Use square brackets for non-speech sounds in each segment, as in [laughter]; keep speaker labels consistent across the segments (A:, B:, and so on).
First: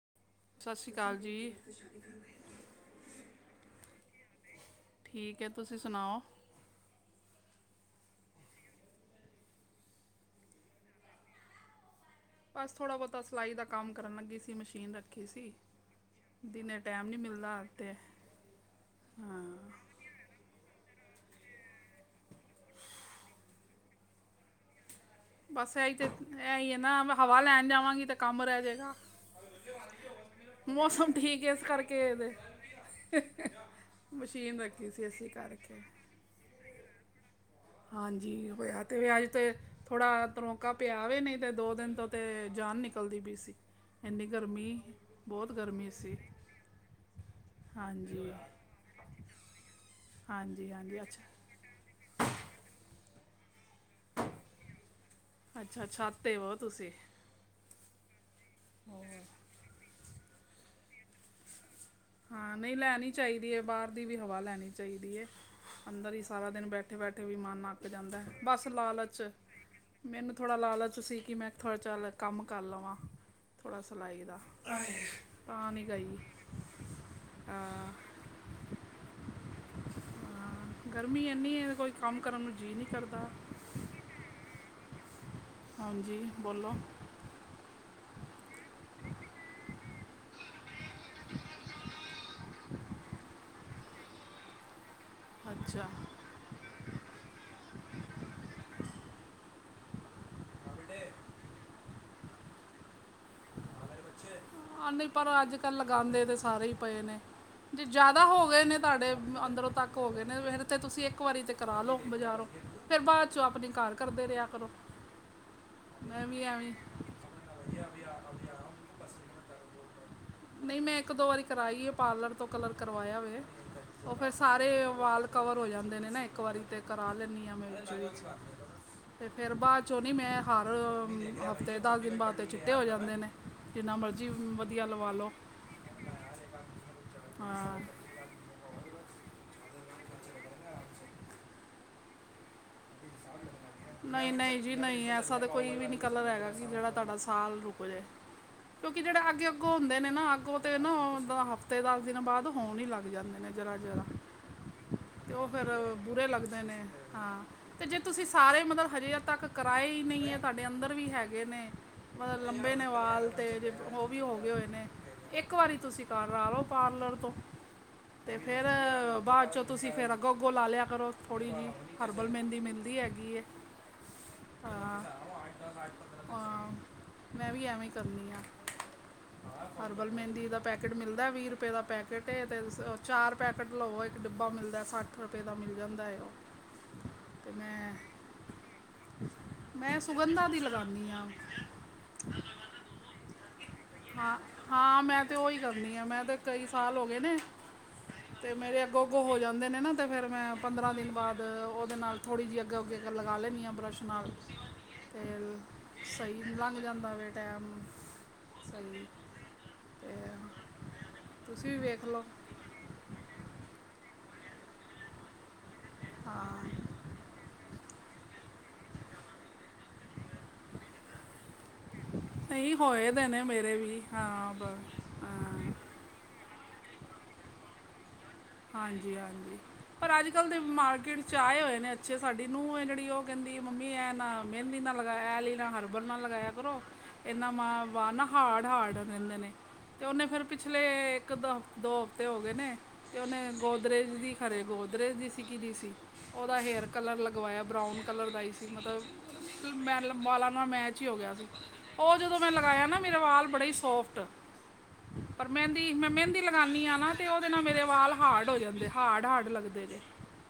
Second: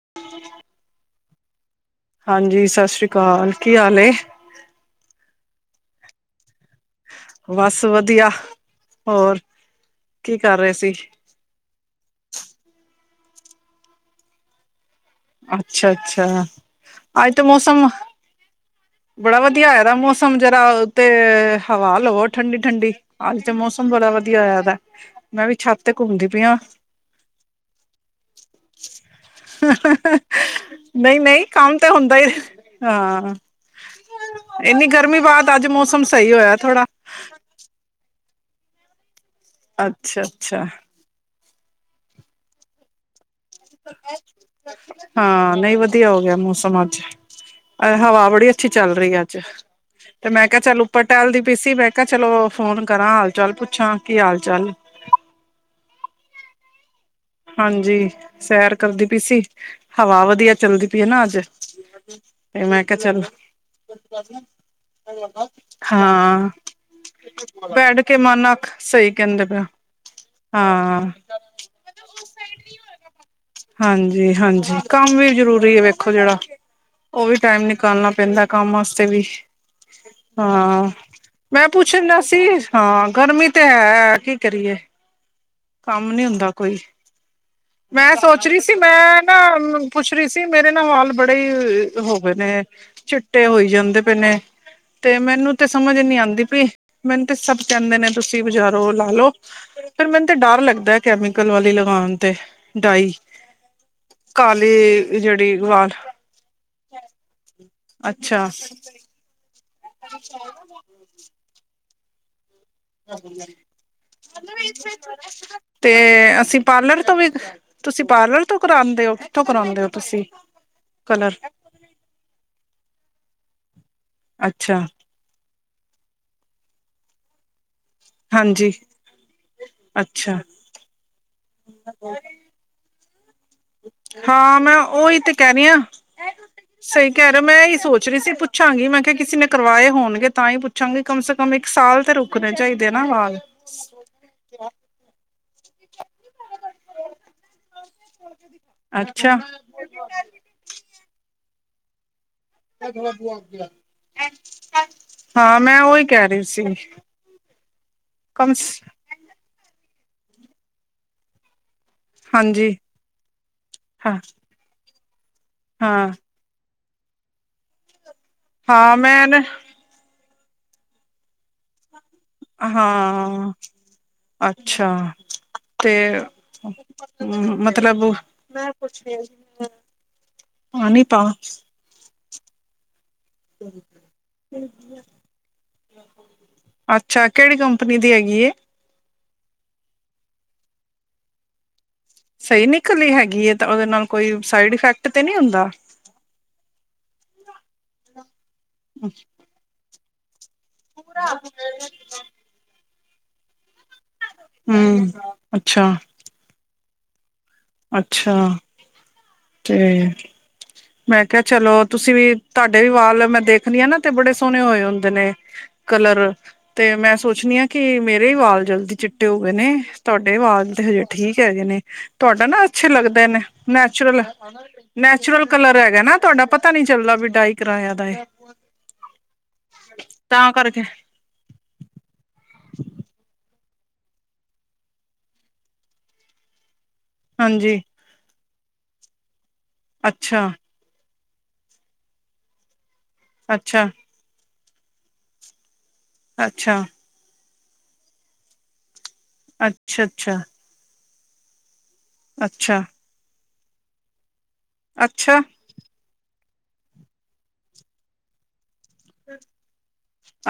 A: [inaudible]
B: ਸਤਿ ਸ਼੍ਰੀ ਅਕਾਲ ਜੀ।
A: ਹਾਂਜੀ, ਸਤਿ ਸ਼੍ਰੀ ਅਕਾਲ। ਕੀ ਹਾਲ ਏ?
B: ਠੀਕ ਐ। ਤੁਸੀਂ ਸੁਣਾਓ?
A: ਬਸ ਵਧੀਆ। ਹੋਰ, ਕੀ ਕਰ ਰਏ ਸੀ?
B: ਬਸ ਥੋੜ੍ਹਾ ਬੋਤਾ ਸਿਲਾਈ ਦਾ ਕੰਮ ਕਰਨ ਲੱਗੀ ਸੀ। ਮਸ਼ੀਨ ਰੱਖ
A: ਅੱਛਾ, ਅੱਛਾ।
B: ਨਹੀਂ
A: ਅੱਜ ਤੇ
B: ਮਿਲਦਾ
A: ਮੌਸਮ, ਬੜਾ ਵਧੀਆ ਹੋਇਆ। ਮੌਸਮ ਜਰਾ ਉਤੇ ਹਵਾ ਲਵੋ, ਠੰਡੀ-ਠੰਡੀ। ਅੱਜ ਤੇ ਮੌਸਮ ਬੜਾ ਵਧੀਆ ਹੋਇਆ ਦਾ। ਮੈਂ ਵੀ
B: ਬਸ
A: ਛੱਤ
B: ਏਈ ਤੇ,
A: ਘੁੰਮਦੀ ਪਈ ਆ
B: ਏਈ ਐ ਨਾਂ ਹਵਾ ਲੈਣ ਜਾਵਾਂਗੀ ਤੇ ਕੰਮ ਰਹਿ ਜੇਗਾ। ਮੌਸਮ
A: ਨਹੀਂ
B: ਠੀਕ
A: ਨਹੀਂ
B: ਐ ਇਸ
A: ਕੰਮ ਤੇ
B: ਕਰਕੇ।
A: ਹੁੰਦਾ ਹੀ
B: ਏਦੇ
A: ਹਾਂ
B: ਮਸ਼ੀਨ
A: ਇੰਨੀ
B: ਰੱਖੀ ਸੀ
A: ਗਰਮੀ
B: ਅਸੀਂ ਤਾਂ
A: ਅੱਜ ਮੌਸਮ ਸਈ ਹੋਇਆ ਥੋੜਾ।
B: ਹਾਂਜੀ, ਹੋਇਆ ਤੇ ਵੇ। ਅੱਜ ਤੇ
A: ਅੱਛਾ
B: ਥੋੜਾ
A: ਅੱਛਾ
B: ਤਰੋਂਕਾ ਪਿਆ ਆਵੇ ਨਹੀਂ ਤੇ ਦੋ ਦਿਨ ਤੋਂ ਤੇ ਜਾਨ ਨਿਕਲਦੀ ਪਈ ਸੀ। ਇੰਨੀ ਗਰਮੀ ਬਹੁਤ
A: ਹਾਂ ਨਹੀਂ
B: ਗਰਮੀ
A: ਵਧੀਆ
B: ਸੀ
A: ਹੋ ਗਿਆ ਮੌਸਮ ਅੱਜ, ਹਵਾ
B: ਹਾਂਜੀ
A: ਬੜੀ- ਅੱਛੀ ਚੱਲ ਰਹੀ ਅੱਜ, ਤੇ ਮੈਂ ਕਿਹਾ
B: ਹਾਂਜੀ
A: ਚੱਲ
B: ਹਾਂਜੀ
A: ਉੱਪਰ ਟਹਿਲ ਦੀ-
B: ਅੱਛਾ
A: ਫੀਸੀ ਮੈਂ ਕਿਹਾ ਚਲੋ ਫੋਨ ਕਰਾਂ ਹਾਲ ਚਾਲ ਪੁੱਛਾਂ ਕੀ ਹਾਲ ਚਾਲ-
B: ਅੱਛਾ-ਅੱਛਾ ਸ਼ਾਤ ਤੇ ਹੋ ਤੁਸੀਂ?
A: ਹਾਂਜੀ, ਸੈਰ ਕਰਦੀ ਪਈ ਸੀ, ਹਵਾ ਵਧੀਆ ਚੱਲਦੀ ਪਈ ਹੈ ਨਾ ਅੱਜ?
B: ਹਾਂ ਨਹੀਂ
A: ਮੈਂ ਕਿਹਾ
B: ਲੈਣੀ
A: ਚੱਲ
B: ਚਾਹੀਦੀ ਹੈ ਬਾਹਰ ਦੀ ਵੀ ਹਵਾ ਲੈਣੀ ਚਾਹੀਦੀ ਹੈ, ਅੰਦਰ ਹੀ
A: ਹਾਂ
B: ਸਾਰਾ ਦਿਨ ਬੈਠੇ- ਬੈਠੇ-ਬੈਠੇ ਵੀ ਮਨ ਅੱਕ
A: ਬੈਠ ਕੇ
B: ਜਾਂਦਾ ਹੈ
A: ਮਨ ਅੱਖ
B: ਬਸ
A: ਸਹੀ
B: ਲਾਲਚ,
A: ਕਹਿੰਦੇ ਪਿਆ
B: ਮੈਨੂੰ ਥੋੜਾ ਲਾਲਚ
A: ਹਾਂ
B: ਸੀ ਕਿ ਮੈਂ- ਥੋੜ੍ਹਾ ਚਲ ਕੰਮ ਕਰ ਲਵਾਂ। ਥੋੜਾ ਸਿਲਾਈ ਦਾ
A: ਹਾਂਜੀ-ਹਾਂਜੀ ਕੰਮ ਵੀ
B: ਤਾਂ
A: ਜ਼ਰੂਰੀ ਹੈ
B: ਨਹੀਂ ਗਈ
A: ਵੇਖੋ ਜਿਹੜਾ- ਉਹ ਵੀ ਟਾਈਮ
B: ਅਹ,
A: ਨਿਕਾਲਣਾ ਪੈਂਦਾ ਕੰਮ ਵਾਸਤੇ ਵੀ। ਹਾਂ,
B: ਅਹ, ਗਰਮੀ ਇੰਨੀ
A: ਮੈਂ
B: ਹੈ ਕੋਈ ਕੰਮ
A: ਪੁੱਛਣਾ
B: ਕਰਨ
A: ਸੀ
B: ਨੂੰ ਜੀ ਨਹੀਂ
A: ਹਾਂ
B: ਕਰਦਾ
A: ਗਰਮੀ- ਤੇ ਹੈ ਕੀ ਕਰੀਏ, ਕੰਮ
B: ਹਾਂਜੀ
A: ਨੀ ਹੁੰਦਾ
B: ਬੋਲੋ
A: ਕੋਈ? ਮੈਂ ਸੋਚ ਰਹੀ ਸੀ ਮੈਂ ਨਾ ਪੁੱਛ ਰਹੀ ਸੀ ਮੇਰੇ ਨਾ ਵਾਲ ਬੜੇ ਹੋ ਗਏ ਨੇ- ਚਿੱਟੇ ਹੋਈ ਜਾਂਦੇ ਪਏ ਨੇ, ਤੇ ਮੈਨੂੰ ਤੇ
B: ਅੱਛਾ
A: ਸਮਝ ਨੀ ਆਉਂਦੀ ਪਈ, ਮੈਨੂੰ ਤੇ ਸਭ ਕਹਿੰਦੇ ਨੇ ਤੁਸੀਂ ਬਜ਼ਾਰੋ ੳਹ ਲਾ ਲੋ ਫਿਰ ਮੈਨੂੰ- ਤੇ ਡਰ ਲੱਗਦਾ ਕੈਮੀਕਲ ਵਾਲੀ ਲਗਾਉਣ ਤੇ, ਡਾਈ।
B: ਹ ਨਹੀਂ
A: ਕਾਲੀ
B: ਪਰ
A: ਜਿਹੜੀ
B: ਅੱਜ-ਕੱਲ੍ਹ
A: ਵਾਲ
B: ਲਗਾਉਂਦੇ ਤੇ ਸਾਰੇ ਹੀ ਪਏ ਨੇ। ਜੇ ਜ਼ਿਆਦਾ ਹੋ
A: ਅੱਛਾ
B: ਗਏ ਨੇ ਤੁਹਾਡੇ ਅੰਦਰੋਂ ਤੱਕ ਹੋ ਗਏ ਨੇ ਫਿਰ- ਤੇ ਤੁਸੀਂ ਇੱਕ ਵਾਰੀ ਤੇ ਕਰਾ ਲੋਓ ਬਜ਼ਾਰੋਂ।
A: ਤੇ
B: ਮੈਂ ਵੀ
A: ਅਸੀਂ
B: ਐਵੇਂ
A: ਪਾਰਲਰ ਤੋਂ ਵੀ- ਤੁਸੀਂ ਪਾਰਲਰ ਤੋਂ ਕਰਾਉਦੇ ਹੋ? ਕਿਥੋ ਕਰਾਉਂਦੇ ਹੋ ਤੁਸੀ?
B: ਨਹੀਂ ਮੈਂ ਇੱਕ ਦੋ ਵਾਰੀ ਕਰਾਈ ਹੈ ਪਾਰਲਰ- ਤੋਂ ਕਲਰ ਕਰਵਾਇਆ ਵੇ, ਉਹ ਫੇਰ ਸਾਰੇ
A: ਅੱਛਾ
B: ਵਾਲ- ਕਵਰ ਹੋ ਜਾਂਦੇ ਨੇ ਨਾ ਇੱਕ ਵਾਰੀ ਤੇ ਕਰਾ ਲੈਂਦੀ ਹਾਂ ਮੈਂ ਵਿਚ ਵਿਚ,
A: ਹਾਂਜੀ
B: ਤੇ ਫੇਰ ਬਾਅਦ ਚੋਂ ਨੀ
A: ਅੱਛਾ
B: ਮੈਂ ਹਰ ਹਫ਼ਤੇ ਦਸ ਦਿਨ ਬਾਅਦ ਤੇ- ਚਿੱਟੇ ਹੋ ਜਾਂਦੇ ਨੇ, ਜਿੰਨਾ ਮਰਜ਼ੀ
A: ਹਾਂ
B: ਵ
A: ਮੈਂ ਉਹੀ ਤੇ ਕਹਿ ਰਹੀ ਹਾਂ, ਸਹੀ ਕਹਿ ਰਿਹੇ ਮੈਂ ਹੀ
B: ਹਾਂ
A: ਸੋਚ- ਪੁੱਛ ਰਹੀ ਸੀ ਪੁੱਛਾਂਗੀ ਮੈਂ ਕਿਹਾ ਕਿਸੇ ਨੇ ਕਰਵਾਏ ਹੋਣਗੇ ਤਾਂ ਹੀ ਪੁੱਛਾਂਗੀ ਕਮ ਸੇ ਕਮ- ਕਮ ਇੱਕ ਸਾਲ ਤੇ ਰੁਕਣੇ ਚਾਹੀਦੇ ਨਾ ਵਾਲ।
B: ਨਹੀਂ-ਨਹੀਂ ਜੀ ਨਹੀਂ ਐਸਾ ਤਾਂ ਕੋਈ ਵੀ ਨਹੀਂ ਕਲਰ ਹੈਗਾ ਕਿ ਜਿਹੜਾ ਤੁਹਾਡਾ ਸਾਲ ਰੁਕ ਜਾਵੇ। ਕਿਉਂਕਿ ਜਿਹੜੇ
A: ਅੱਛਾ
B: ਅੱਗੇ-ਅੱਗੋਂ ਹੁੰਦੇ ਨੇ ਨਾ ਅੱਗੋਂ ਤੇ ਨਾ ਹਫਤੇ ਦਸ ਦਿਨ ਬਾਅਦ- ਹੋਣ ਹੀ ਲੱਗ ਜਾਂਦੇ ਨੇ ਜ਼ਰਾ-ਜ਼ਰਾ। ਤੇ ਉਹ
A: ਹਾਂ
B: ਫੇਰ
A: ਮੈਂ ਉਹੀ
B: ਬੁਰੇ
A: ਕਹਿ ਰਹੀ
B: ਲੱਗਦੇ
A: ਸੀ
B: ਨੇ, ਹਾਂ। ਜੇ ਤੁਸੀਂ
A: ਕਮ
B: ਸਾਰੇ
A: ਸ-
B: ਮਤਲਬ ਹਜੇ ਤੱਕ ਕਰਾਏ ਹੀ ਨਹੀਂ ਹੈ ਤੁਹਾਡੇ ਅੰਦਰ ਵੀ ਹੈਗੇ ਨੇ- ਮਤਲਬ
A: ਹਾਂਜੀ
B: ਲੰਬੇ ਨੇ ਵਾਲ ਤੇ ਜੇ ਉਹ
A: ਹਾਂ
B: ਵੀ ਹੋ ਗਏ ਹੋਏ ਨੇ ਇੱਕ ਵਾਰੀ ਤੁਸੀਂ
A: ਹਾਂ
B: ਕਾਰਾ ਲਓ। ਪਾਰਲਰ ਤੋਂ, ਤੇ ਫੇਰ
A: ਹਾਂ ਮੈਂ ਨਾ
B: ਬਾਅਦ ਚੋਂ ਤੁਸੀਂ ਫਿਰ ਅੱਗੋਂ- ਅੱਗੋ ਲਾ ਲਿਆ ਕਰੋ, ਥੋੜ੍ਹੀ ਜਿਹੀ ਹਰਬਲ ਮਹਿੰਦੀ ਮਿਲਦੀ ਹੈਗੀ ਹੈ
A: ਹਾਂ ਅੱਛਾ,
B: ਹਾਂ
A: ਤੇ
B: ਅਮ ਮੈਂ ਵੀ ਐਵੇਂ ਹੀ
A: ਮਤਲਬ
B: ਕਰਨੀ ਆ ਹਰਬਲ ਮਹਿੰਦੀ ਦਾ ਪੈਕੇਟ
A: ਨੀ ਪਾ
B: ਮਿਲਦਾ ਵੀਹ ਰੁਪਏ ਦਾ, ਪੈਕੇਟ ਤੇ ਚਾਰ ਪੈਕਟ ਲਵੋ, ਇੱਕ ਡਿੱੱਬਾ ਮਿਲਦਾ ਸੱਠ ਰੁਪਏ ਦਾ ਮਿਲ ਜਾਂਦਾ ਹੈ। ਉਹ
A: ਅੱਛਾ,
B: ਤੇ
A: ਕਿਹੜੀ
B: ਮੈਂ
A: ਕੰਪਨੀ ਦੀ ਹੈਗੀ ਹੈ।
B: ਮੈਂ ਸੁਗੰਧਾਂ ਦੀ ਲਗਾਨੀ ਹਾਂ
A: ਸਈ ਨਿਕਲੀ ਹੇਗੀ ਏ
B: ਹਾਂ, ਹਾਂ ਮੈਂ ਤੇ ਉਈ ਕਰਨੀ ਆ, ਮੈਂ ਤੇ ਕਈ ਸਾਲ ਹੋ ਗਏ ਨੇ ਤੇ, ਮੇਰੇ ਅੱਗੋਂ-ਅੱਗੋਂ ਹੋ ਜਾਂਦੇ ਨੇ ਨਾ, ਤੇ ਫੇਰ ਮੈਂ ਪੰਦਰਾਂ ਦਿਨ ਬਾਅਦ, ਉਹਦੇ ਨਾਲ ਥੋੜ੍ਹੀ ਜਹੀ ਅਗੋ ਅੱਗੇ ਲਗਾ ਲੈਂਨੀ ਆ ਬਰਸ਼ ਨਾਲ
A: ਹਮ,
B: ਤੇ
A: ਅੱਛਾ
B: ਸਹੀ, ਲੰਘ ਜਾਂਦਾ ਵੇ ਟਾਈਮ
A: ਅੱਛਾ,
B: ਸਹੀ
A: ਤੇ ਮੈਂ ਕਿਹਾ ਚਲੋ, ਤੁਸੀਂ ਵੀ, ਤੁਹਾਡੇ ਵੀ ਵਾਲ, ਮੈਂ ਦੇਖਨੀ ਆ ਨਾ, ਤੇ ਬੜੇ ਸੋਹਣੇ ਹੋਏ ਹੁੰਦੇ ਨੇ ਕਲਰ
B: ਹਾਂ
A: ਤੇ, ਮੈਂ ਸੋਚਨੀ ਆ ਕਿ ਮੇਰੇ ਈ ਵਾਲ ਜਲਦੀ ਚਿੱਟੇ ਹੋ ਗਏ ਨੇ, ਤੁਹਾਡੇ ਵਾਲ ਤੇ ਹਜੇ ਠੀਕ ਹੈਗੇ ਨੇ ਤੁਹਾਡਾ ਨਾ
B: ਨਹੀਂ
A: ਅੱਛੇ
B: ਹੋਏ
A: ਲੱਗਦੇ
B: ਦੇ
A: ਨੇ,
B: ਮੇਰੇ ਵੀ
A: ਨੈਚੁਰਲ,
B: ਹਾਂ ਬ-
A: ਨੈਚੁਰਲ
B: ਹਾਂ,
A: ਕਲਰ ਹੈਗਾ ਨਾ ਤੁਹਾਡਾ, ਪਤਾ ਨੀ ਚੱਲਦਾ ਵੀ ਡਾਈ ਕਿਰਾਇਆ ਦਾ ਏ
B: ਹਾਂਜੀ-ਹਾਂਜੀ, ਪਰ ਅੱਜ ਕੱਲ੍ਹ
A: ਤਾਂ
B: ਦੇ
A: ਕਰਕੇ
B: ਮਾਰਕੀਟ ਚ ਆਏ ਹੋਏ ਨੇ ਅੱਛੇ, ਸਾਡੀ ਨੂੰਹ ਏ, ਜੇਹੜੀ ਉਹ ਕਹਿੰਦੀ ਮੰਮੀ ਇਹ ਨਾ, ਮੇਹਿੰਦੀ ਨਾਲ ਲਗਾਇਆ, ਅ ਆਲੀ ਨਾਲ ਹਰਬਲ ਨਾਲ ਲਗਾਇਆ ਕਰੋ, ਇਹਨਾ
A: ਹਾਂਜੀ
B: ਮਾ ਵਾਲ ਨਾ ਹਾਰਡ- ਹਾਰਡ ਰਹਿੰਦੇ ਨੇ, ਤੇ ਉਹਨੇ ਫੇਰ
A: ਅੱਛਾ
B: ਪਿਛਲੇ ਇੱਕ ਦੋ, ਦੋ ਹਫ਼ਤੇ ਹੋ ਗਏ ਨੇ ਤੇ ਉਹਨੇ
A: ਅੱਛਾ
B: ਗੋਦਰਰੇਜ ਦੀ ਖਰੇ ਗੋਦਰਰੇਜ ਦੀ ਸੀ, ਕਿਦੀ ਸੀ ਉਹਦਾ
A: ਅੱਛਾ
B: ਹੇਅਰ ਕਲਰ ਲਗ ਗਵਾਇਆ ਬਰਾਊਨ ਕਲਰ ਦਾ ਹੀ ਸੀ, ਮਤਲਬ
A: ਅੱਛਾ
B: ਮੈ
A: ਅੱਛਾ
B: ਵਾਲਾਂ ਨਾਲ ਮੈਚ ਹੀ ਹੋ ਗਿਆ ਸੀ। ਉਹ ਜਦੋਂ ਮੈਂ
A: ਅੱਛਾ
B: ਲਗਾਇਆ ਨਾ, ਮੇਰੇ ਵਾਲ ਬੜੇ ਈ ਸੋਫਟ,
A: ਅੱਛਾ
B: ਪਰ ਮੈਂ ਕੀ, ਮੈਂ ਮਹਿੰਦੀ ਲਗਾਂਨੀ ਆ ਨਾ, ਤੇ ਉਹਦੇ ਨਾਲ ਮੇਰੇ ਵਾਲ ਹਾਰਡ ਹੋ ਜਾਂਦੇ, ਹਾਰਡ- ਹਾਰਡ ਲੱਗਦੇ ਜੇ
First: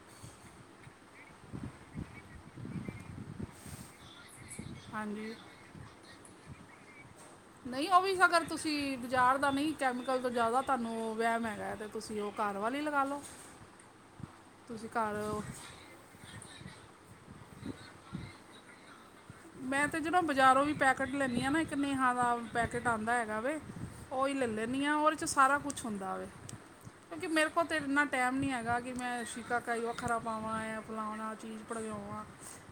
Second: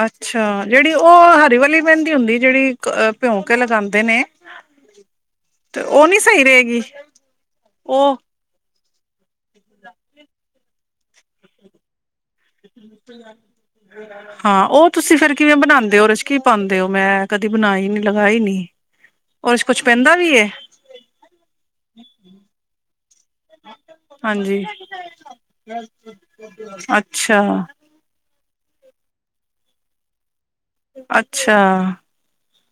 A: ਅੱਛਾ, ਜੇਹੜੀ ਉਹ ਹਰੀ ਵਾਲੀ ਮੇਹਿੰਦੀ ਹੁੰਦੀ ਜੇਹੜੀ, ਅ ਪਿਓਕੇ ਕੇ ਲਗਾਦੇ ਨੇ
B: ਹਂ ਜੀ
A: ਤੇ, ਉਹ ਨੀ ਸਹੀ ਰਹੇਗੀ
B: ਨਈ, ਉਹ ਵੀ ਅਗਰ ਤੁਸੀਂ ਬਾਜ਼ਾਰ ਦਾ ਨਈ ਕੈਮੀਕਲ, ਤੋਂ ਜ਼ਿਆਦਾ ਤੁਹਾਨੂੰ ਵੇਹਿਮ ਹੈਗਾ ਹੈ, ਤੇ ਤੁਸੀਂ ਉਹ ਘਾਰ ਵਾਲੀ ਲਗਾ ਲੋੋ
A: ਹਾਂ, ਉਹ ਤੁਸੀਂ ਫੇਰ ਕਿਵੇਂ ਬਨਾਦੇ ੳ, ਉਹਦੇ ਚ ਕੀ ਪਾਂਦੇ ੳ, ਮੈਂ ਕਦੀ ਬਨਾਈ ਨੀ, ਲਗਾਈ ਨੀ ਉਹਦੇ ਚ ਕੁਛ
B: ਮੈਂ ਤੇ,
A: ਪੈਂਦਾ
B: ਜਦੋਂ
A: ਹੈ
B: ਬਾਜ਼ਾਰੋਂ ਵੀ ਪੈਕੇਟ ਲੈਂਨੀ ਆ ਨਾ ਇੱਕ ਨੇਹਾ ਦਾ ਪੈਕੇਟ ਆਂਦਾ ਹੈਗਾ ਵੇ, ਉਹੀ ਲੈ
A: ਹਾਂਜੀ
B: ਲੈਂਨੀ ਆ, ਉਹਦੇ ਚ ਸਾਰਾ ਕੁਛ ਹੁੰਦਾ ਵੇ ਕਿਉਂਕਿ
A: ਅੱਛਾ
B: ਮੇਰੇ ਕੋਲ ਤੇ ਇੰਨਾ ਟਾਈਮ ਨੀ ਹੈਗਾ ਕਿ ਮੈਂ, ਸੀ਼ਕਾਕਾਈ ਵੱਖਰਾ ਪਾਵਾਂ, ਐ ਫਲਾਣਾ
A: ਅੱਛਾ
B: ਚੀਜ਼ ਭੜੋਏਵਾਂ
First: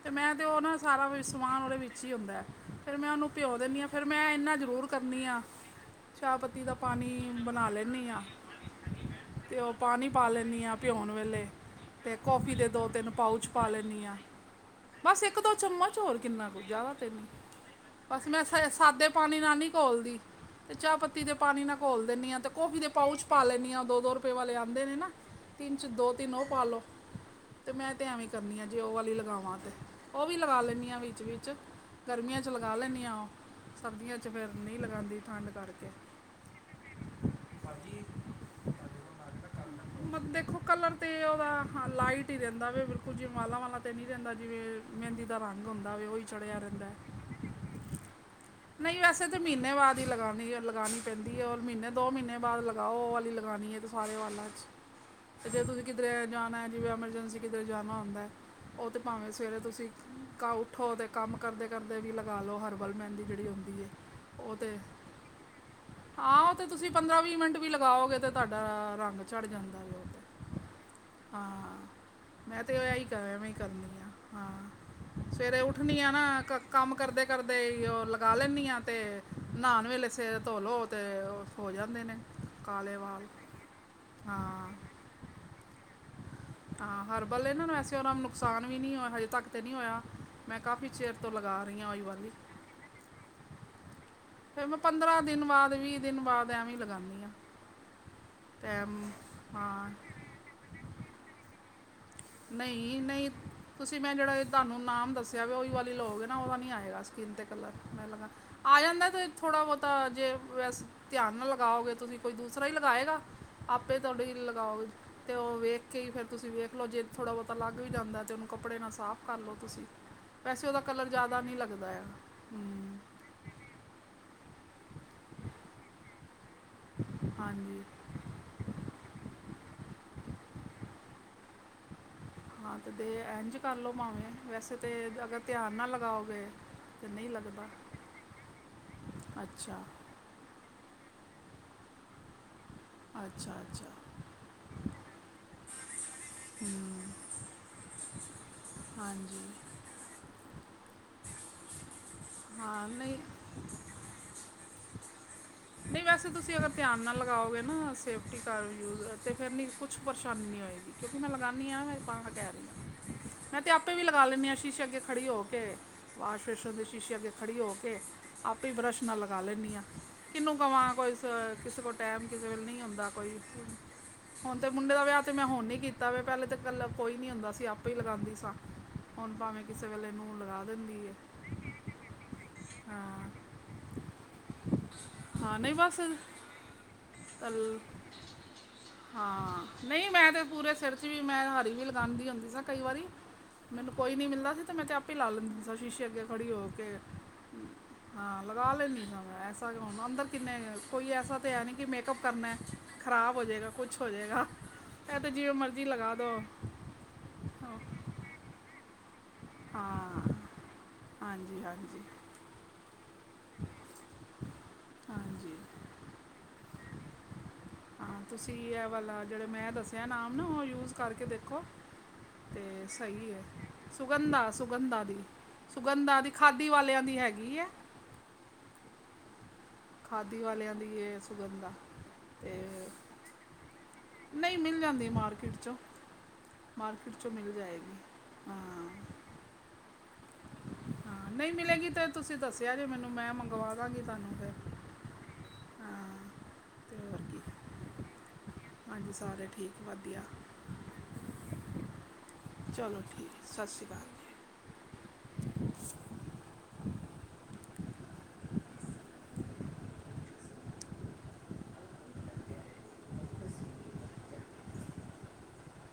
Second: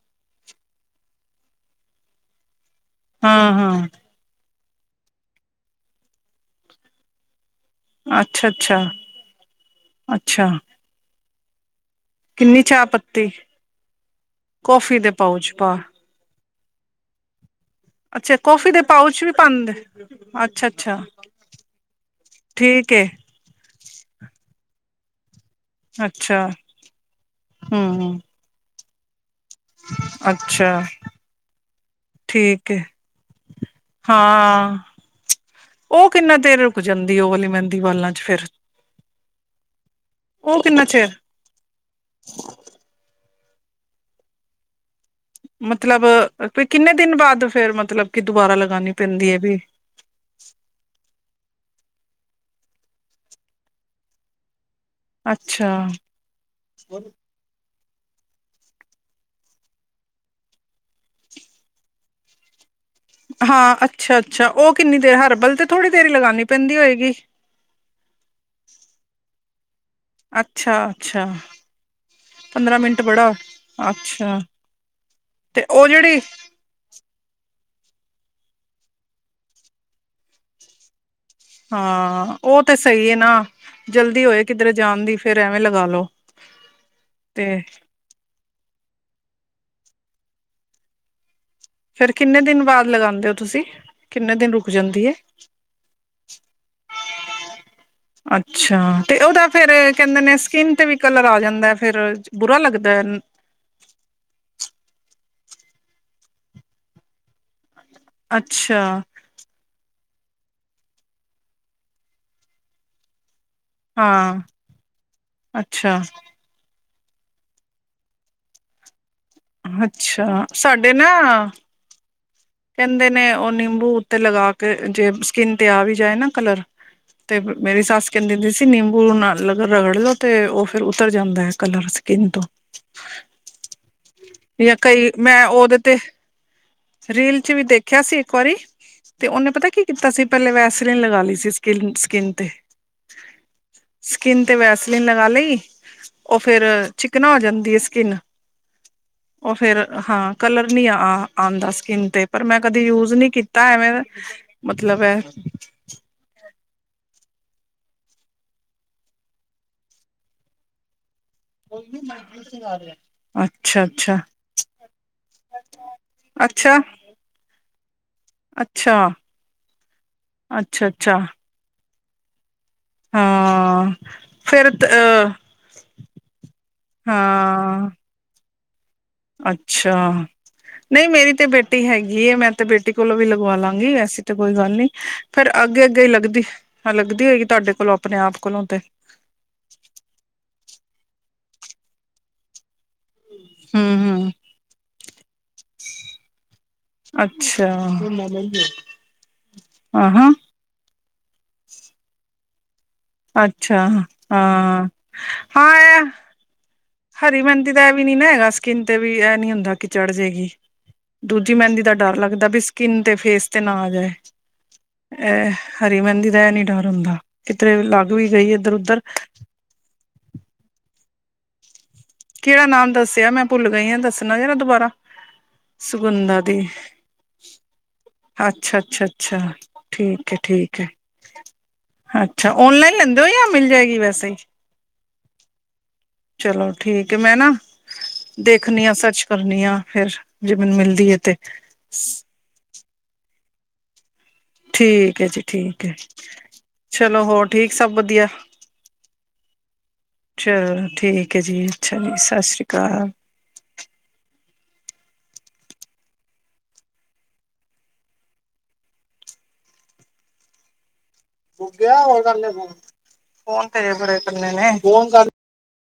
B: ਤੇ, ਮੈਂ ਤੇ ਉਹ ਨਾ ਸਾਰਾ ਵਿਚ ਸਮਾਨ ਉਹਦੇ ਵਿੱਚ ਹੀ ਹੁੰਦੇ, ਫਿਰ ਮੈਂ ਉਹਨੂੰ
A: ਹਾਂ
B: ਭੀਓ ਦੇਨੀ ਆ,
A: ਹਾਂ
B: ਫਿਰ ਮੈਂ ਏਨਾ ਜ਼ਰੂਰ ਕਰਨੀ ਆ, ਚਾਹ ਪੱਤੀ ਦਾ ਪਾਨੀ ਬਨਾ ਲੈ ਨੀ ਆ,
A: ਅੱਛਾ ਅੱਛਾ
B: ਤੇ ਉਹ ਪਾਨੀ ਪਾ
A: ਅੱਛਾ
B: ਲੈਂਨੀ ਆ ਪਿਓਨ ਵੇਲੇ ਤੇ ਕੌਫੀ
A: ਕਿੰਨੀ
B: ਦੇ
A: ਚਾਹ
B: ਦੋ, ਤਿੰਨ
A: ਪੱਤੀ
B: ਪਾਊਚ ਪਾ ਲੈਂਨੀ ਆ,
A: ਕੌਫੀ ਦੇ
B: ਬਸ ਇੱਕ
A: ਪਾਊਚ
B: ਦੋ
A: ਪਾ
B: ਚਮਚ ਤੇ, ਹੋਰ ਕਿੰਨਾ ਕੁੱ ਜਾਂਦਾ ਤੇ ਨੀ ਬਸ
A: ਅੱਛਾ
B: ਮੈਂ
A: ਕੌਫੀ ਦੇ
B: ਸਾਦੇ
A: ਪਾਊਚ ਵੀ
B: ਪਾਨੀ ਨਾਲ ਨੀ
A: ਪਾਉਂਦੇ
B: ਘੋਲਦੀ,
A: ਅੱਛਾ
B: ਤੇ ਚਾਹ
A: ਅੱਛਾ
B: ਪੱਤੀ ਦੇ ਪਾਨੀ ਨਾਲ ਘੋਲ ਦੇਨੀ ਆ, ਤੇ ਕੌਫੀ ਦੇ
A: ਠੀਕ ਹੈ
B: ਪਾਊਚ ਪਾ ਲੈਂਨੀ ਆ, ਦੋ- ਦੋ ਰੁਪਏ ਵਾਲੇ ਆਂਦੇ ਨੇ ਨਾ ਤਿੰਨ ਚ ਦੋ ਤਿੰਨ ਉਹ
A: ਅੱਛਾ
B: ਪਾ ਲੋ, ਤੇ ਮੈਂ ਤੇ
A: ਹਮ
B: ਐਵੇਂ ਈ ਕਰਨੀ ਆ ਜੇ ਉਹ ਵਾਲੀ ਲਗਾਵਾ ਤੇ ਉਹ ਵੀ ਲਗਾ
A: ਅੱਛਾ
B: ਲੈਂਨੀ ਆ, ਵਿੱਚ- ਵਿੱਚ ਗਰਮੀਆਂ ਚ
A: ਠੀਕ
B: ਲਗਾ
A: ਹੈ
B: ਲੈਂਨੀ ਆ ਉਹ ਸਰਦੀਆਂ ਚ ਫੇਰ
A: ਹਾਂ
B: ਨੀ ਲਗਾਦੀ, ਠੰਡ ਕਰਕੇ
A: ਉਹ ਕਿੰਨਾ ਦੇਰ ਰੁਕ ਜਾਂਦੀ ਉਹ ਵਾਲੀ ਮਹਿੰਦੀ ਵਾਲਾਂ ਚ ਫੇਰ
B: ਦੇਖੋ
A: ਉਹ ਕਿੰਨਾ
B: ਕਲਰ ਤੇ
A: ਚਿਰ
B: ਓਹਦਾ ਹਾਂ ਲਾਈਟ ਈ ਰੇਹਦਾ ਵੇ, ਬਿਲਕੁਲ ਜੇ ਵਾਲਾ ਵਾਲਾ ਤੇ ਨੀ ਰਹੰਦਾ, ਜਿਵੇ ਮਹਿੰਦੀ ਦਾ ਰੰਗ ਹੁੰਦਾ
A: ਮਤਲਬ
B: ਵੇ ਉਹੀ ਚੜਿਆ
A: ਵੀ
B: ਰਹਿੰਦਾ
A: ਕਿੰਨੇ
B: ਹੈ
A: ਦਿਨ ਬਾਦ ਫੇਰ ਮਤਲਬ ਕੀ ਦੁਬਾਰਾ ਲਗਾਨੀ ਪੈਂਦੀ ਏ ਵੀ।
B: ਤੀ ਲਗਾਨੀ ਏ ਲਗਾਨੀ ਪੈਂਦੀ ਐ ਔਰ ਮਹੀਨੇ ਦੋ ਮਹੀਨੇ ਬਾਦ ਲਗਾਓ, ਓ ਆਲੀ ਲਗਾਨੀ ਏ ਤੇ ਸਾਰੇ ਵਾਲਾ ਚ। ਤੇ ਜੇ
A: ਅੱਛਾ
B: ਤੁਸੀਂ ਕਿਧਰੇ ਜਾਨੇ ਜਿਵੇਂ ਐਮਰਜੈਂਸੀ- ਕਿੱਧਰੇ ਜਾਣਾ ਹੁੰਦੈ ਓ ਤੇ ਭਾਵੇਂ ਸਵੇਰੇ ਤੁਸੀਂ ਕਾ ਉੱਠੋ ਤੇ ਕੰਮ ਕਰਦੇ-ਕਰਦੇ ਵੀ ਲਗਾ ਲੋ ਹਰਬ ਹਰਬਲ ਮੈਂਦੀ ਜੇੜੀ
A: ਹਾਂ
B: ਹੁੰਦੀ ਏ,
A: ਅੱਛਾ ਅੱਛਾ
B: ਓ
A: ਉਹ
B: ਤੇ
A: ਕਿੰਨੀ ਦੇਰ ਹਰਬਲ ਤੇ ਥੋੜ੍ਹੀ ਦੇਰ ਹੀ
B: ਹਾਂ
A: ਲਗਾਉਣੀ
B: ਓ ਤੇ
A: ਪੈਂਦੀ
B: ਤੁਸੀਂ
A: ਹੋਏਗੀ
B: ਪੰਦਰਾਂ-ਵੀਹ ਮਿੰਟ ਵੀ ਲਗਾਓਗੇ ਤੇ ਤਵਾਡਾ ਰੰਗ ਚੜ੍ਹ ਜਾਂਦਾ ਵੇ ਓਤੇ।
A: ਅੱਛਾ ਅੱਛਾ,
B: ਮੈਂ ਤੇ
A: ਪੰਦਰਾਂ ਮਿੰਟ
B: ਉਹੀ ਕਰ
A: ਬੜਾ,
B: ਐਵੇਂ ਹੀ ਕਰਨੀ ਆ
A: ਅੱਛਾ।
B: ਹਾਂ ਸਵੇਰੇ
A: ਤੇ ਉਹ
B: ਉੱਠਣੀ ਆਂ
A: ਜਿਹੜੀ
B: ਨਾ ਕ ਕੰਮ ਕਰਦੇ ਕਰਦੇ ਈ ਓ ਲਗਾ ਲੈਂਣੀ ਆ ਤੇ ਨਾਨ ਵੇਲੇ ਸੇਰ ਧੋਲੋ ਤੇ ਓ
A: ਹਾਂ, ਓ ਤੇ ਸ‌ਈ ਏ ਨਾ। ਜਲਦੀ ਹੋਏ
B: ਹਾਂ
A: ਕਿਧਰੇ ਜਾਣ ਦੀ ਫੇਰ ਐਵੇਂ ਲਗਾ ਲੋੋ।
B: ਹਾਂ, ਹਰਬੱਲ ਏ ਨਾਂ ਵੈਸੇ ਓਦਾ ਨੁਕਸਾਨ ਵੀ ਨੀ ਓ ਹਜੇ ਤਕ ਤੇ ਨੀ ਹੋਇਆ। ਮੈਂ ਕਾਫ਼ੀ ਚੇਰ ਤੋਂ ਲਗਾ ਰੀ ਆਂ ਓਈ
A: ਫੇਰ
B: ਵਾਲੀ।
A: ਕਿੰਨੇ ਦਿਨ ਬਾਦ ਲਗਾਂਦੇ ਓ ਤੁਸੀਂ। ਕਿੰਨੇ ਦਿਨ
B: ਫੇਰ
A: ਰੁਕ
B: ਮੈਂ
A: ਜਾਂਦੀ ਹੈ
B: ਪੰਦਰਾਂ ਦਿਨ ਬਾਦ, ਵੀ ਦਿਨ ਬਾਦ ਐਵੇਂ ਈ ਲਗਾਂਣੀ ਆਂ।
A: ਅੱਛਾ, ਤੇ ਓਦਾ ਫੇਰ
B: ਹਾਂ
A: ਕੈਂਦੇ ਨੇ ਸਕਿਨ ਤੇ ਵੀ ਕਲਰ ਆ ਜਾਂਦੈ ਫੇਰ ਬੁਰਾ
B: ਨਈ
A: ਲੱਗਦਾ
B: ਨਈ, ਤੁਸੀਂ ਮੈਂ ਜੇੜਾ ਤੁਆਨੂੰ ਨਾਮ ਦੱਸਿਆ ਵੇ ਓਈ ਵਾਲੀ ਲ‌ਓ ਗੇਨਾ ਓਦਾ ਨੀ ਆਏਗਾ। ਸਕਿਨ ਤੇ ਕਲਰ, ਮੈਂ ਲੱਗਾਣ--ਆ
A: ਅੱਛਾ
B: ਜਾਂਦਾ ਤੇ ਥੋੜਾ ਬੋਤਾ ਜੇ ਵੈਸ ਧਿਆਨ ਨਾਲ ਲਗਾਓਗੇ ਤੁਸੀਂ ਕੋਈ ਦੂਸਰਾ ਈ ਲਗਾਏਗਾ। ਆਪੇ ਤੋਡੀ
A: ਹਾਂ
B: ਲਗਾਓ ਤੇ ਓ ਵੇਖ ਕੇ
A: ਅੱਛਾ
B: ਈ ਫੇਰ ਤੁਸੀਂ ਵੇਖ ਲੋ ਜੇ ਥੋੜ੍ਹਾ ਬੋਤਾ ਲਗ ਵੀ ਜਾਂਦੈ ਤੇ ਓਨੂੰ ਕੱਪੜੇ ਨਾਲ ਸਾਫ਼ ਕਰ ਲੋ ਤੁਸੀਂ।
A: ਅੱਛਾ
B: ਵੈਸੇ ਓਦਾ
A: ਸਾਡੇ
B: ਕਲਰ ਜਾਦਾ ਨੀ ਲੱਗਦਾ ਹੈਗਾ, ਹੂੰ।
A: ਕੈਂਦੇ ਨੇ ਓ ਨਿੰਬੂ ਉੱਤੇ ਲਗਾ ਕੇ ਜੇ ਸਕਿਨ ਤੇ ਆ ਵੀ ਜਾਏ ਨਾ ਕਲਰ ਤੇ ਮੇਰੀ
B: ਹਾਂਜੀ
A: ਸੱਸ ਸਕਿਨ ਦਿੰਦੀ ਸੀ ਨਿੰਬੂ ਨਾਲ ਲਗਰ ਰਗੜ ਲੋ ਤੇ ਓ ਫੇਰ ਉਤਰ ਜਾਂਦੈ ਕਲਰ ਸਕਿੰਨ ਤੋਂ।
B: ਹਾਂ ਤੇ ਦੇ ਐਂਝ ਕਰ ਲੋ ਭਾਵੇਂ।
A: ਜਾਂ
B: ਵੈਸੇ ਤੇ
A: ਕਈ
B: ਅਗਰ
A: ਮੈਂ
B: ਧਿਆਨ
A: ਉਹਦੇ
B: ਨਾਲ
A: ਤੇ
B: ਲਗਾਓਗੇ ਤੇ ਨਹੀਂ
A: ਰੀਲ ਚ ਵੀ
B: ਲੱਗਦਾ
A: ਦੇਖਿਆ ਸੀ ਇੱਕ ਵਾਰੀ ਤੇ ਓਨੇ ਪਤੈ
B: ਅੱਛਾ
A: ਕੀ ਕੀਤਾ ਸੀ ਪੈਲੇ ਵੈਸ ਰੀਨ ਲਗਾ ਲੀ ਸੀ ਸਕਿਲ ਸਕਿੰਨ ਤੇ।
B: ਅੱਛਾ ਅੱਛਾ
A: ਸਕਿਨ ਤੇ ਵੈਸਲਿਨ ਲਗਾ ਲਈ। ਓ ਫੇਰ
B: ਹਮ
A: ਚਿਕਨਾ ਹੋ ਜਾਂਦੀ ਏ ਸਕਿੰਨ।
B: ਹਾਂਜੀ
A: ਓ ਫੇਰ ਹਾਂ ਕਲਰ ਨੀ ਆ ਆਂਦਾ ਸ ਤੇ ਪਰ ਮੈਂ ਕਦੇ
B: ਹਾਂ
A: ਯੂਸ
B: ਨਹੀਂ
A: ਨੀ ਕੀਤਾ ਐਵੇਂ ਮਤਲਬ ਐ
B: ਨਈ ਵੈਸੇ ਤੁਸੀਂ ਅਗਰ ਧਿਆਨ ਨਾਲ ਲਗਾਓਗੇ ਨਾ ਸੇਫਟੀ ਕਰ ਯੂਸ ਅਤੇ ਫੇਰ ਨੀ ਕੁਛ ਪਰੇਸ਼ਾਨੀ ਨੀ ਹੋਏਗੀ। ਕਿਉਂਕਿ ਮੈਂ ਲਗਾ
A: ਓਨਲੀ ਨੈਵੀਗੇਸ਼ਨ ਆ ਰਿਐ।
B: ਮੈਂ ਤੇ ਆਪੇ ਵੀ ਲਗਾ ਲੈਂਨੀ ਆ, ਸ਼ੀਸ਼ੇ ਅੱਗੇ ਖੜੀ ਹੋ ਕੇ, ਵਾਸ਼ ਪੇਸ਼ਣ
A: ਅੱਛਾ,
B: ਦੇ ਸ਼ੀਸ਼ੇ ਅੱਗੇ ਖੜੀ ਹੋ ਕੇ ਆਪੇ ਈ
A: ਅੱਛਾ,
B: ਬਰੱਸ਼ ਨਾਲ ਲਗਾ ਲੈਂਣੀ ਆਂ। ਕਿਨੂੰ
A: ਅੱਛਾ,
B: ਕਵਾਂ ਕੋਈ
A: ਅੱਛਾ
B: ਸ ਕਿਸੇ ਕੋਲ ਟੈਮ ਕਿਸੇ ਵੇਲੇ ਨਈ ਹੁੰਦਾ। ਕੋਈ
A: ਹਾਂ
B: ਹੁਣ ਤੇ
A: ਫੇਰ
B: ਮੁੰਡੇ ਦਾ ਵਿਆ
A: ਅ
B: ਤੇ ਮੈਂ ਹੁਣ ਈ ਕੀਤਾ ਵੇ। ਪੈਲੇ ਤਾਂ ਕਲਾ ਕੋਈ ਨੀ ਹੁੰਦਾ ਸੀ
A: ਹਾਂ,
B: ਆਪੇ ਈ ਲਗਾਂਦੀ ਸਾਂ। ਹੁਣ ਭਾਵੇਂ ਕਿਸੇ
A: ਅੱਛਾ,
B: ਵੇਲੇ ਨੂੰ ਲਗਾ ਦਿੰਦੀ
A: ਨਈ
B: ਹੈ
A: ਮੇਰੀ ਤੇ ਬੇਟੀ ਹੈਗੀ ਏ, ਮੈਂ ਤੇ ਬੇਟੀ ਕੋਲੋਂ ਵੀ
B: ਹਾਂ
A: ਲਗਵਾ ਲਾਂਗੀ। ਵੈਸੇ ਤੇ ਕੋਈ ਗੱਲ ਨੀ। ਫੇਰ
B: ਹਾਂ ਨਹੀਂ
A: ਅੱਗੇ
B: ਬਸ
A: ਅੱਗੇ ਈ ਲੱਗਦੀ ਹਾਂ ਲੱਗਦੀ ਹੋਏਗੀ ਤਾਡੇ
B: ਕੱਲ
A: ਕੋਲੋਂ ਅਪਣੇ-ਆਪ ਕੋਲੋਂ ਤੇ?
B: ਹਾਂ, ਨਈ ਮੈਂ ਤੇ ਪੂਰੇ ਸੇਰ ਚ ਵੀ ਮੈਂ ਹਰੀ ਵੀ ਲਗਾਂਦੀ ਹੁੰਦੀ ਸਾਂ ਕਈ ਵਾਰੀ। ਮੈਨੂੰ ਕੋਈ ਨੀ
A: ਹੂੰ-ਹੂੰ
B: ਮਿਲਦਾ ਸੀ ਤੇ ਮੈਂ ਤੇ ਆਪੇ ਈ ਲਾ ਲੈਂਦੀ ਸਾਂ ਸ਼ੀਸ਼ੇ ਅੱਗੇ ਖੜੀ ਹੋ ਕੇ।
A: ਅੱਛਾ
B: ਹਾਂ, ਲਗਾ ਲੈਂਦੀ ਸਾ ਮੈਂ, ਐਸਾ ਕਿਉਂ ਅੰਦਰ
A: ਆਹਾਂ
B: ਕਿੰਨੇ ਕੋਈ ਐਸਾ ਤੇ ਹੈ ਨੀ ਕੀ ਮੇਕਅਪ ਕਰਨੈ, ਖਰਾਬ ਹੋ ਜੇਗਾ।
A: ਅੱਛਾ
B: ਕੁਛ ਹੋ ਜੇਗਾ,
A: ਹਾਂ,
B: ਐ ਤੇ ਜਿਵੇਂ
A: ਹਾਂ
B: ਮਰਜ਼ੀ
A: ਇਹ
B: ਲਗਾ ਦੋ।
A: ਹਰੀ ਮੈਂਦੀ ਦਾ ਐਵੀ ਨੀ ਨਾ ਹੈਗਾ, ਸ ਸਕਿੰਨ ਤੇ ਵੀ ਐ ਨੀ ਹੁੰਦਾ ਕਿ ਚੜ
B: ਹਾਂ
A: ਜੇਗੀ। ਦੂਜੀ
B: ਹਾਂਜੀ
A: ਮੈਂਦੀ ਦਾ
B: ਹਾਂਜੀ
A: ਡਰ ਲੱਗਦੈ ਬੀ ਸ ਕਿੰਨ ਤੇ ਫੇਸ ਤੇ ਨਾ ਆ ਜਾਏ। ਐ
B: ਹਾਂਜੀ
A: ਹਰੀ ਮੈਂਦੀ ਦਾ ਐ ਨੀ ਡਰ ਹੁੰਦਾ, ਕਿਧਰੇ ਲੱਗ ਵੀ ਗਈ ਏਧਰ-ਊਧਰ
B: ਕਯਾ ਨਾਮ ਨਾ ਓ ਯੂਜ ਕਰਕੇ ਦੇਖੋ ਤੇ
A: ਕਿਹੜਾ ਨਾਮ ਦੱਸਿਆ
B: ਸਈ ਐ
A: ਮੈਂ ਭੁੱਲ ਗਈ ਹਾਂ ਦੱਸਣਾ ਜਰਾ ਦੁਬਾਰਾ
B: ਸੁਗੰਧਾ-ਸੁਗੰਧਾ ਦੀ। ਸੁਗੰਧਾਂ ਦੀ ਖਾਦੀ ਵਾਲੇਆਂ ਦੀ ਹੈਗੀ ਐ।
A: ਅੱਛਾ-ਅੱਛਾ-ਅੱਛਾ, ਠੀਕ
B: ਖਾਦੀ ਵਾਲਿਆਂ
A: ਐ-ਠੀਕ ਐ
B: ਦੀ ਇਹ ਸੁਗੰਧਾ
A: ਅੱਛਾ
B: ਤੇ
A: ਔਨਲਾਈਨ ਲੇਂਦੇ ਓ ਯਾ ਮਿਲ ਜਾਏਗੀ ਵੈਸੇ
B: ਨਹੀਂ ਮਿਲ ਜਾਂਦੀ ਏ ਮਾਰਕੀਟ ਚੋਂ।
A: ਚਲੋ ਠੀਕ ਏ
B: ਮਾਰਕੀਟ ਚੋਂ
A: ਮੈਂ
B: ਮਿਲ
A: ਨਾ
B: ਜਾਏਗੀ ਹਾਂ
A: ਦੇਖਣੀ ਆ ਸਰਚ ਕਰਨੀ ਆ ਫਿਰ। ਜੇ ਮੈਨੂੰ ਮਿਲਦੀ ਹੈ
B: ਹਾਂ
A: ਤੇ
B: ਨਈ ਮਿਲੇਗੀ ਤੇ ਤੁਸੀਂ ਦੱਸਿਆ ਜੇ ਮੈਨੂੰ ਮੈਂ ਮੰਗਵਾ ਦਾਂਗੀ ਤਾਨੂੰ ਫੇਰ।
A: ਠੀਕ ਏ ਜੀ, ਠੀਕ ਏ
B: ਤੇ
A: ਚਲੋ
B: ਕੀ
A: ਹੋਰ ਠੀਕ ਸਭ ਵਧੀਆ।
B: ਹਾਂਜੀ ਸਾਰੇ ਠੀਕ ਵਧੀਆ।
A: ਚਲੋ ਠੀਕ ਏ ਜੀ, ਅੱਛਾ ਜੀ ਸਾਸ ਸ਼੍ਰੀ ਕਾਲ।
B: ਸਾਸ ਸ਼੍ਰੀ ਕਾਲ।
A: ਬੁਗਿਆ ਹੋਰ ਕਰ ਲੈ ਫੋਨ, ਫੋਨ ਤੇ ਹਜੇ ਬਰੇ ਕਰਨੇ ਨੇ, ਫੋਨ ਕਰ।